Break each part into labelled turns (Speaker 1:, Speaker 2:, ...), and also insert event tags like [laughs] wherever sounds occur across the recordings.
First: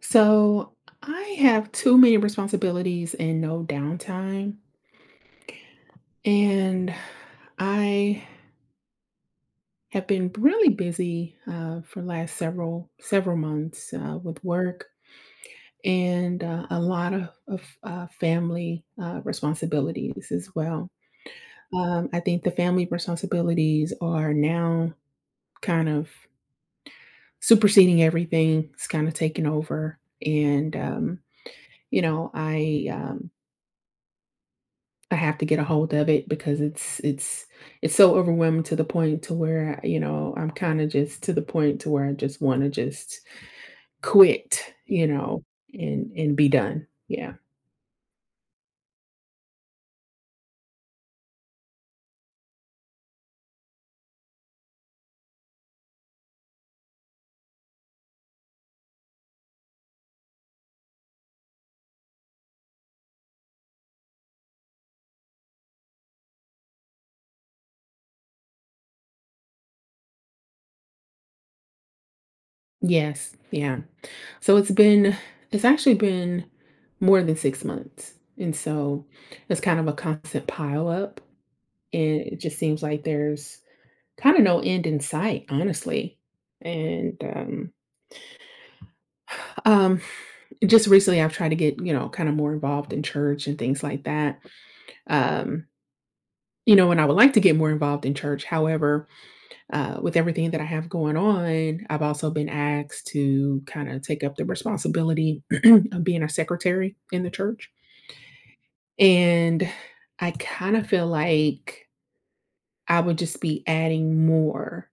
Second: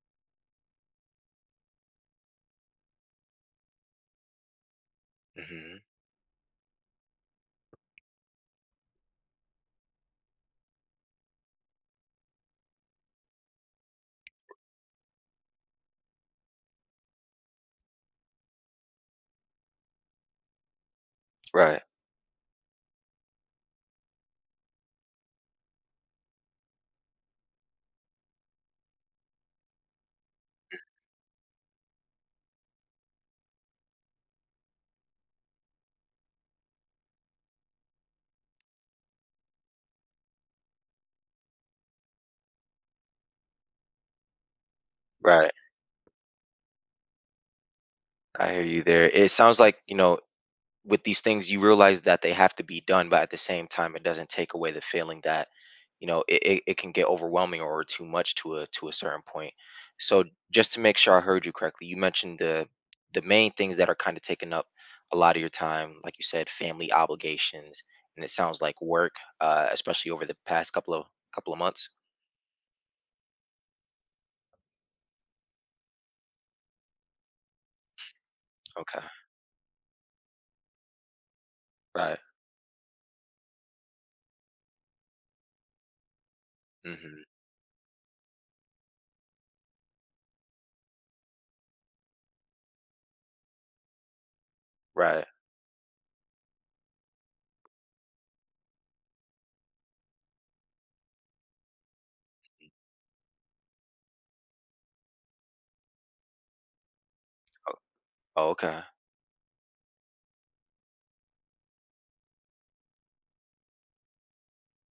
Speaker 1: So I have too many responsibilities and no downtime.
Speaker 2: Mhm.
Speaker 1: And I have been really busy for last several months with work and a lot of family responsibilities as well.
Speaker 2: Right,
Speaker 1: I think the family responsibilities are now kind of superseding everything. It's kind of taken over, and you know, I um, I have to get a hold of it because it's so overwhelming to the point to where, you know, I'm kinda just to the point to where I just wanna just quit,
Speaker 2: right.
Speaker 1: and be done. Yeah.
Speaker 2: I hear you there. It sounds like, with these things, you realize that they have to be done, but at the same time, it doesn't take away the feeling that, it can get overwhelming or too much to a certain point. So just to make sure I heard you correctly, you mentioned the main things that are kind of taking up a lot of your time, like you said, family obligations, and it sounds like work, especially over the past couple of months.
Speaker 1: Yes, yeah. So it's actually been more than 6 months, and
Speaker 2: Okay.
Speaker 1: so it's kind of a constant pile up,
Speaker 2: Right.
Speaker 1: and it just seems like there's kinda no end in sight, honestly, and,
Speaker 2: Hmm.
Speaker 1: um Um, just recently I've tried to get, you know, kind of more involved in church and things like that.
Speaker 2: Right.
Speaker 1: Um, you know, and I would like to get more involved in church. However, with everything that I have going on, I've also been asked to kind of take up the responsibility [clears throat] of being a secretary in the church.
Speaker 2: Oh, oh, okay.
Speaker 1: And I kind of feel like I would just be adding more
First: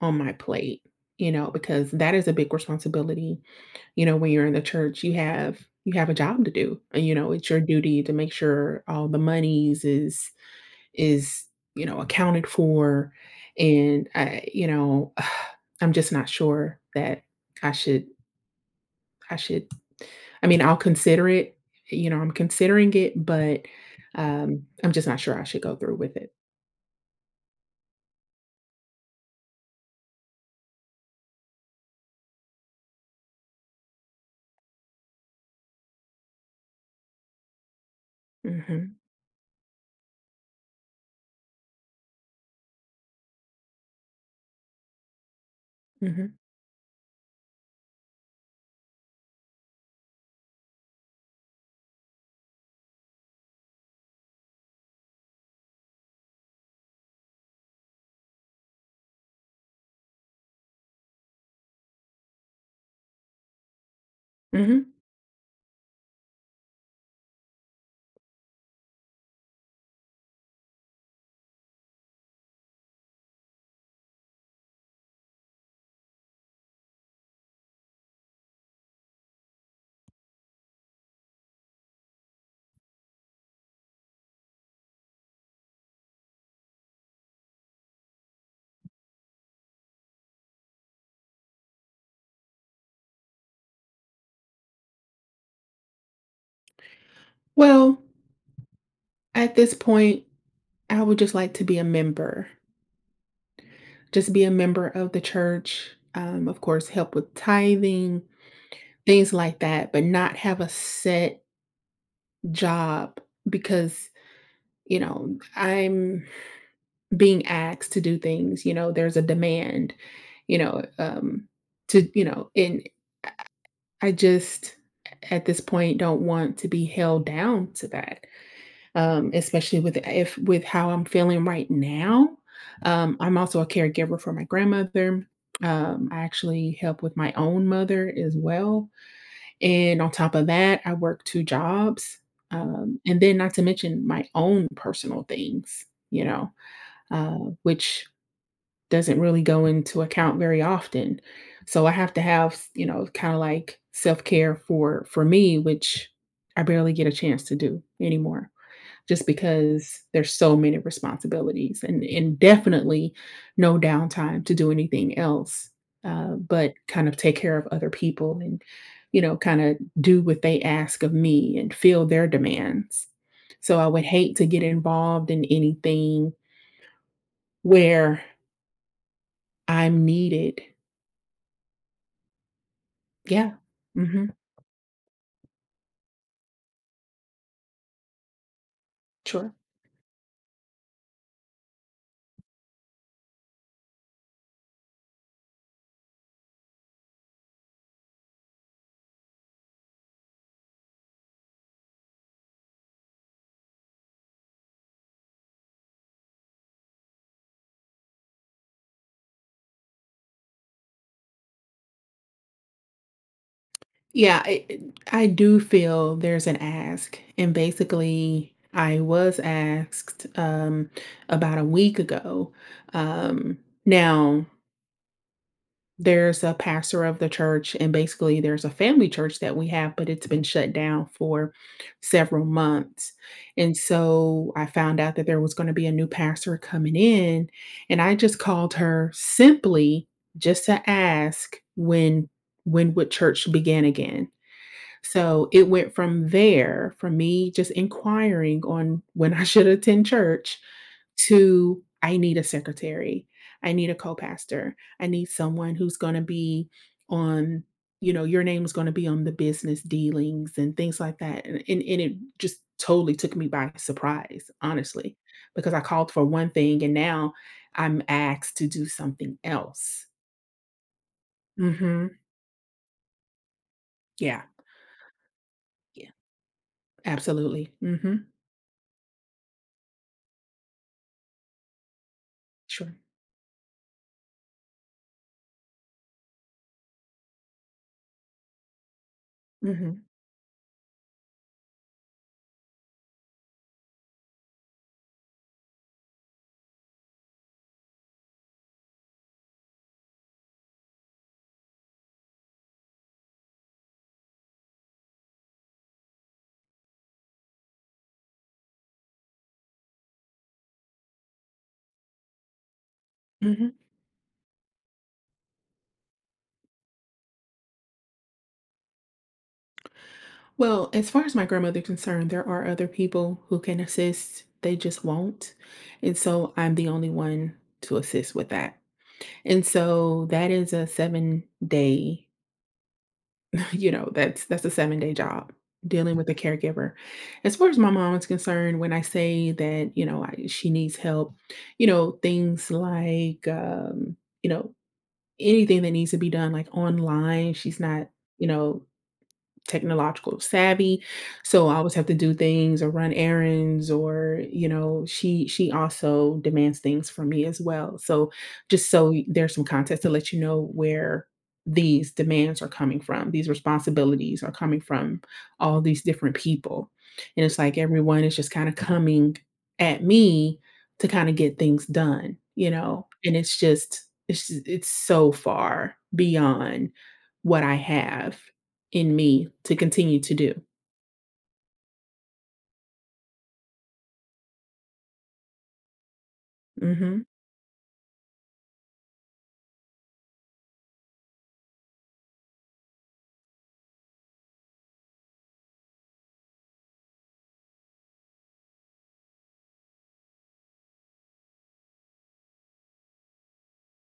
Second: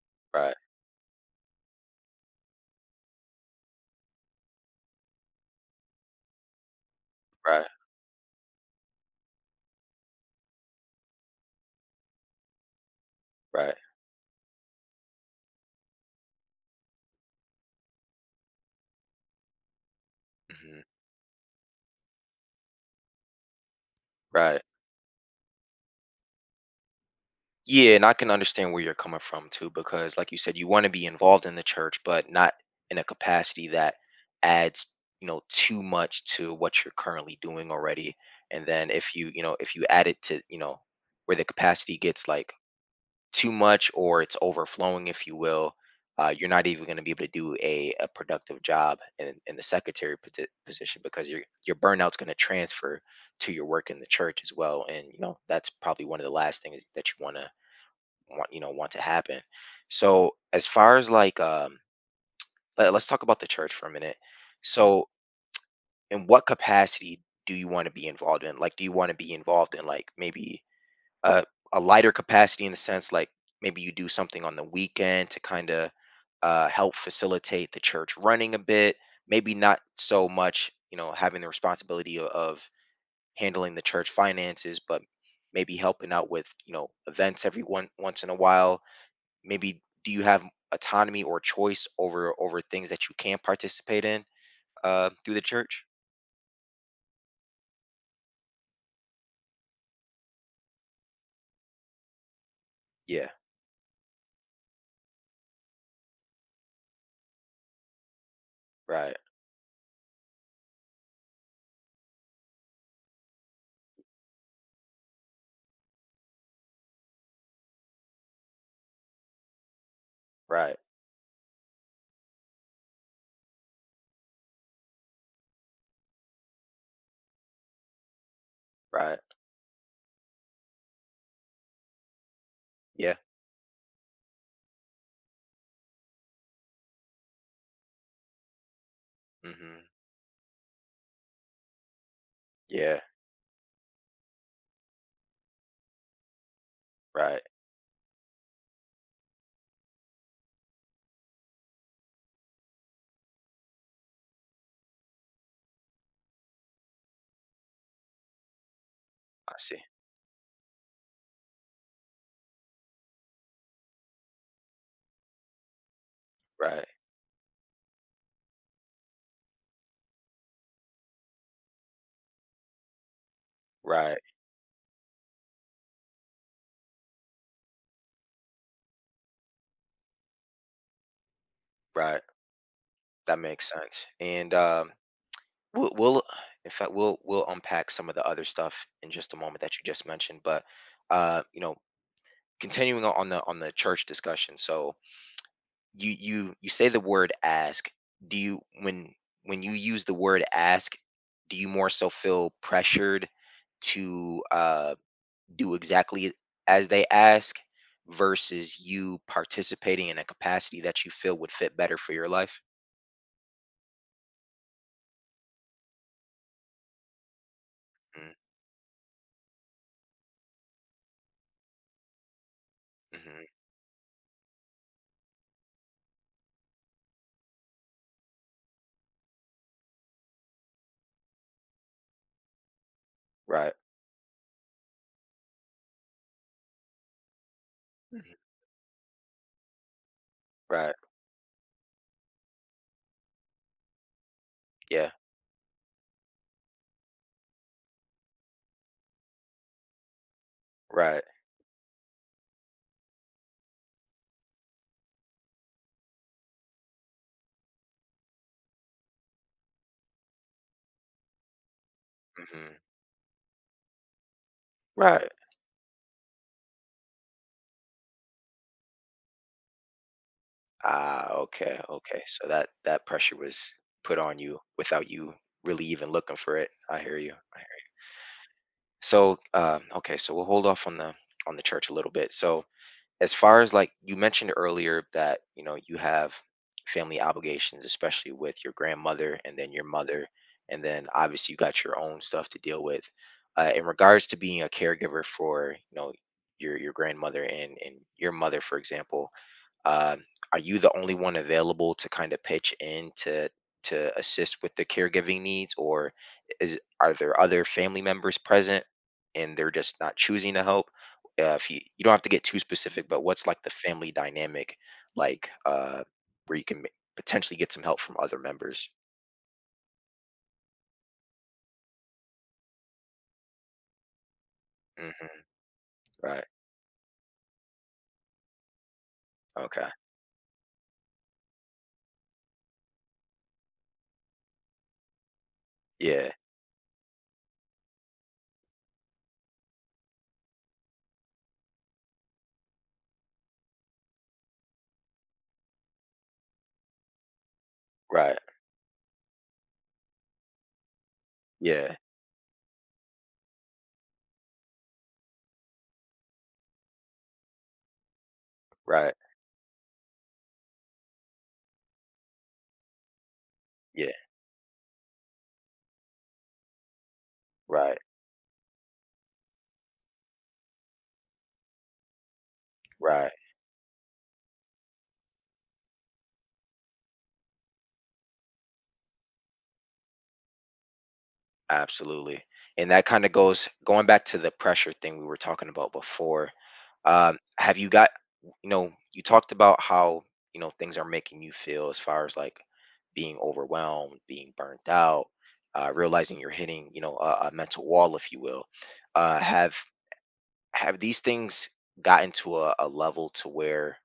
Speaker 1: on my
Speaker 2: Right.
Speaker 1: plate, you know, because that is a big responsibility. You know, when you're in the church, you have a job to do, and, you know, it's your
Speaker 2: Right.
Speaker 1: duty to make sure all the monies is, you know, accounted for,
Speaker 2: Right.
Speaker 1: and I, you know, [sighs] I'm just not sure that I should I should I mean, I'll
Speaker 2: Mhm.
Speaker 1: consider it, you know, I'm considering it, but,
Speaker 2: Right.
Speaker 1: I'm just not sure I should go through with it.
Speaker 2: Yeah, and I can understand where you're coming from too, because like you said, you want to be involved in the church, but not in a capacity that adds, too much to what you're currently doing already. And then
Speaker 1: Mhm,
Speaker 2: if you add it to, where the capacity gets like too much or it's overflowing, if you will,
Speaker 1: mhm,
Speaker 2: you're not even going to be able to do a productive job in the secretary position, because your burnout's going to transfer to your work in the church as well, and that's probably one of the last things that you want to want you know want to happen. So as far as like, let's talk about the church for a minute.
Speaker 1: mhm.
Speaker 2: So in what capacity do you want to be involved in? Like, do you want to be involved in like maybe a, a lighter capacity, in the sense like maybe you do something on the weekend to kind of help facilitate the church running a bit, maybe not so much having the responsibility of handling the church finances, but maybe helping out with events every one once in a while. Maybe, do you have autonomy or choice over things that you can participate in through the church?
Speaker 1: Well, at this point, I would just like to be a member.
Speaker 2: Yeah.
Speaker 1: Just be a member of the church, of course, help with tithing,
Speaker 2: Right.
Speaker 1: things like that, but not have a set job because, you know, I'm being asked to do things, you know, there's a demand, you
Speaker 2: Right.
Speaker 1: know, um, and I just at this point don't want to be held down to that.
Speaker 2: Right.
Speaker 1: Especially with if with how I'm feeling right now.
Speaker 2: Yeah.
Speaker 1: I'm also a caregiver for my grandmother. I actually help with my own mother as well.
Speaker 2: Hmm.
Speaker 1: And on top of that, I work two jobs.
Speaker 2: Yeah.
Speaker 1: And then not to mention my own personal things, you know,
Speaker 2: Right.
Speaker 1: which doesn't really go into account very often. So I have to have, you know, kind of like self-care for me, which I barely get a chance to do anymore just
Speaker 2: I see.
Speaker 1: because there's so many responsibilities and definitely no downtime to do anything else, but
Speaker 2: Right.
Speaker 1: kind of take care of other people and, you know, kinda do what they ask of me and feel their demands. So I would
Speaker 2: Right,
Speaker 1: hate to get involved in anything where I'm needed.
Speaker 2: right. That
Speaker 1: Yeah.
Speaker 2: makes sense.
Speaker 1: Mhm.
Speaker 2: And we'll, we'll, in fact, we'll unpack some of the other stuff in just a
Speaker 1: Sure.
Speaker 2: moment that you just mentioned. But uh, you know, continuing on on the church discussion. So you say the word ask. Do you when you use the word ask, do you more so feel pressured to do exactly as they ask versus you participating in a capacity that you feel would fit better for your life?
Speaker 1: Yeah, I do feel there's an ask. And
Speaker 2: Mm.
Speaker 1: basically, I was asked about a week ago.
Speaker 2: Mm-hmm.
Speaker 1: Um, Now, there's a pastor of the church, and basically, there's a family church that we have, but it's been shut down for several months.
Speaker 2: Right.
Speaker 1: And so I found out that there was going to be a new pastor coming in, and I
Speaker 2: Mhm.
Speaker 1: just called her simply just to
Speaker 2: Right.
Speaker 1: ask when would church begin again,
Speaker 2: Yeah.
Speaker 1: so it went from there, from me just inquiring on when I [laughs] should attend church
Speaker 2: Right.
Speaker 1: to I need a secretary. I need a co-pastor. I need someone who's going to be on, you know, your name is going to be on the business dealings and things like that. And it just
Speaker 2: Mhm.
Speaker 1: totally took me by surprise, honestly,
Speaker 2: Right.
Speaker 1: because I called for one thing and now I'm asked to do something else.
Speaker 2: Ah, okay.
Speaker 1: Hmm.
Speaker 2: Okay. So that pressure was put on
Speaker 1: Yeah.
Speaker 2: you without you really even
Speaker 1: Yeah.
Speaker 2: looking for it. I hear you. I hear
Speaker 1: Absolutely.
Speaker 2: you.
Speaker 1: Hmm.
Speaker 2: So, okay. So we'll hold off on the church a little bit. So,
Speaker 1: Sure.
Speaker 2: as far as like you mentioned earlier that, you have family obligations, especially with your grandmother and then your
Speaker 1: Hmm.
Speaker 2: mother, and then obviously you got your own stuff to deal with, in regards to being a caregiver for, your grandmother and your mother for example. um, are you the only one available to kind of pitch in to assist with the caregiving needs, or is are there other family members present and they're just not choosing to help? Yeah, if you don't have to get too specific, but what's like the
Speaker 1: Hmm.
Speaker 2: family dynamic, like where you can potentially get some help from other members?
Speaker 1: Well, as far as my grandmother's concerned, there are other people who can assist. They just
Speaker 2: Hmm.
Speaker 1: won't. And
Speaker 2: Right.
Speaker 1: so I'm the only one to assist with that. And
Speaker 2: Okay.
Speaker 1: so that is a 7-day, [laughs] you know, that's a 7-day job dealing with
Speaker 2: Yeah.
Speaker 1: a caregiver. As far as my mom is concerned, when I say that, you know, I, she needs help, you know, things like, you know, anything that needs to be done like online, she's not,
Speaker 2: Right.
Speaker 1: you know, technological savvy. So I always
Speaker 2: Yeah.
Speaker 1: have to do things or run errands or, you know, she also demands things from me as well. So just so
Speaker 2: Right.
Speaker 1: there's some context to let you know where these demands are coming from, these
Speaker 2: Yeah.
Speaker 1: responsibilities are coming from all these different people. And it's like
Speaker 2: Right.
Speaker 1: everyone is just kind of coming at me to kind of get things done, you know.
Speaker 2: Right.
Speaker 1: And it's just it's so far beyond what I have in me to continue to do.
Speaker 2: Absolutely. And that kind of goes going back to the pressure thing we were talking about before.
Speaker 1: Mhm,
Speaker 2: Have you got, you know, you talked about how, things are making you feel, as far as like being overwhelmed, being burnt out, realizing you're hitting, a mental wall, if you will. Uh, have have these things gotten to a level to where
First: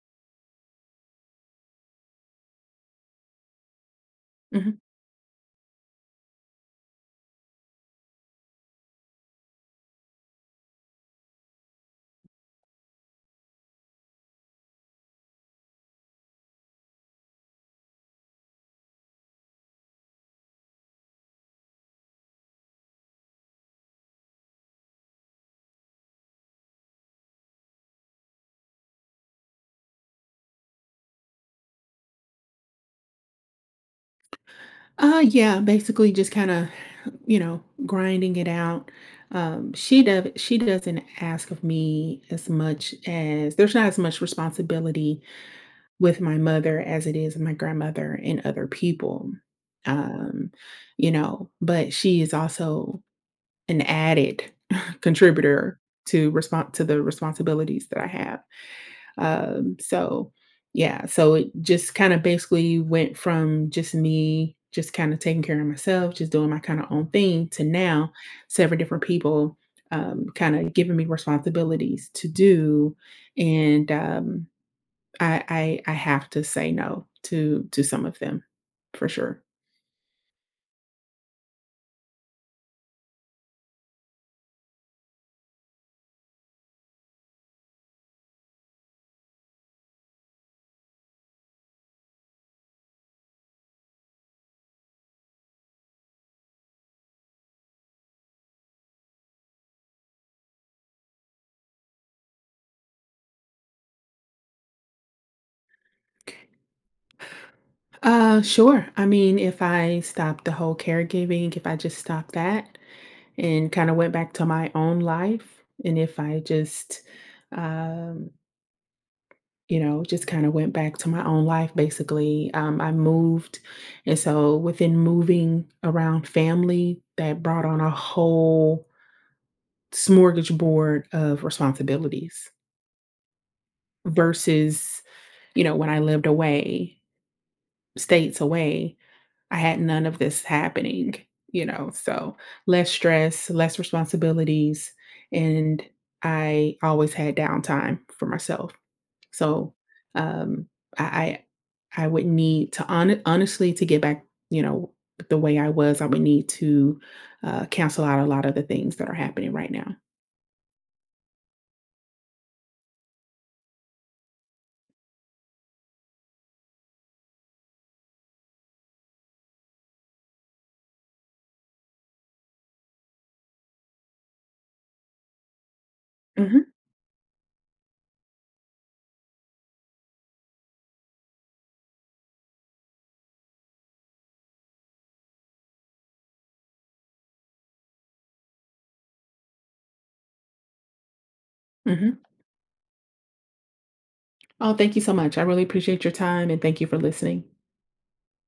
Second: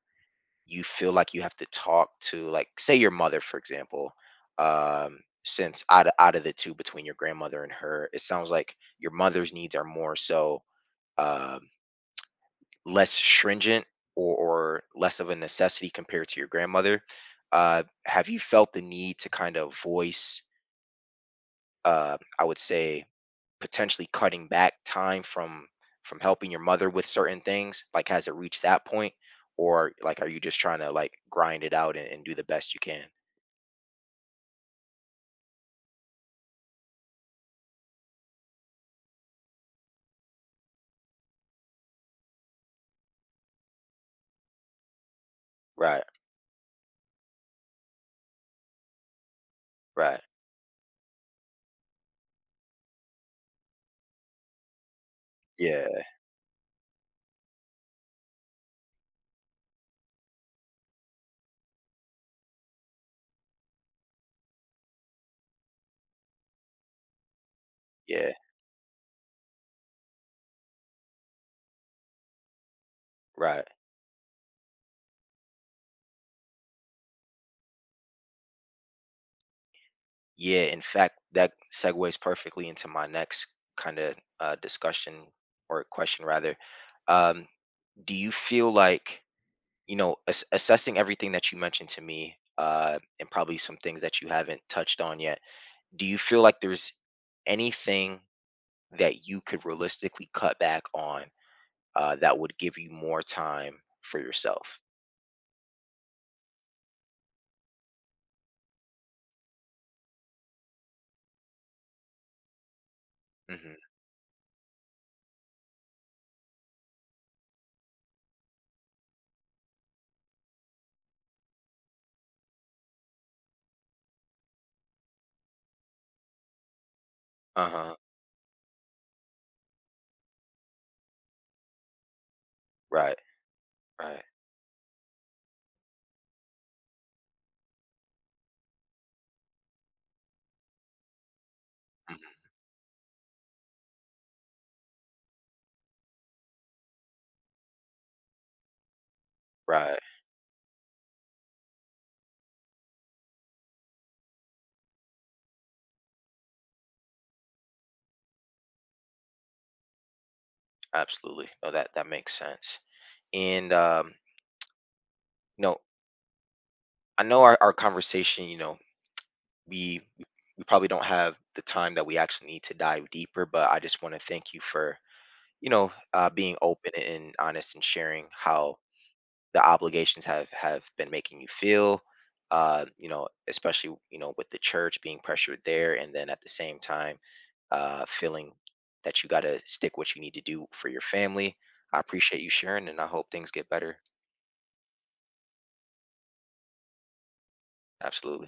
Speaker 2: you feel like you have to talk to, like, say your mother for example?
Speaker 1: mhm.
Speaker 2: um since out of the two between your grandmother and her, it sounds like your mother's needs are more so, um less stringent, or less of a necessity compared to your grandmother. Have you felt the need to kind of voice, I would say, potentially cutting back time from helping your mother with certain things? Like, has it reached that point, or like, are you just trying to like grind it out and do the best you can?
Speaker 1: Yeah, basically just kinda, you know, grinding it out. She doesn't ask of me as much, as there's not as much responsibility
Speaker 2: Right,
Speaker 1: with my mother as it is my grandmother and other people.
Speaker 2: right.
Speaker 1: Um, you know, but she is also an added [laughs] contributor
Speaker 2: Yeah,
Speaker 1: to respond to the responsibilities that I have. So yeah, so it just kind of basically went from just me just kind of taking care of myself, just doing my kind of own thing to now
Speaker 2: yeah,
Speaker 1: several different people kind of giving me responsibilities to do.
Speaker 2: right.
Speaker 1: And I have to say no to some of them for sure.
Speaker 2: Yeah, in fact, that segues perfectly into my next kind of discussion, or question, rather. Um, do you feel like, assessing everything that you mentioned to me, and probably some things that you haven't touched on yet, do you feel like there's anything that you could realistically cut back on, that would give you more time for yourself?
Speaker 1: Sure. I mean, if I stop the whole caregiving, if I just stop that, and kind
Speaker 2: Hmm.
Speaker 1: of went back to my own life. And if I just, um, you know, just kind of went back to my own life, basically, I moved. And so within moving around family, that brought on a
Speaker 2: Uh-huh.
Speaker 1: whole smorgasbord of responsibilities
Speaker 2: Right, right.
Speaker 1: versus, you know, when I lived away, states away. I had none of this happening, you know.
Speaker 2: Mhm.
Speaker 1: So less stress, less responsibilities, and I always had downtime for myself. So
Speaker 2: Right.
Speaker 1: um, I I would need to honestly to get back, you know, the way I was. I would need to cancel out a lot of the things that are happening right now.
Speaker 2: Absolutely. No, that makes sense. And you know, I know our conversation, we we probably don't have the time that we actually need to dive deeper, but I just want to thank you for, being
Speaker 1: Mm-hmm.
Speaker 2: open and honest and sharing how the obligations have been making you feel. Especially, with the church being pressured there, and then at the same time, feeling that you gotta stick what you need to do for your family. I
Speaker 1: Hmm.
Speaker 2: appreciate you sharing and I hope things get better.
Speaker 1: Oh, thank you so much. I really appreciate your time and thank you for listening.
Speaker 2: Absolutely.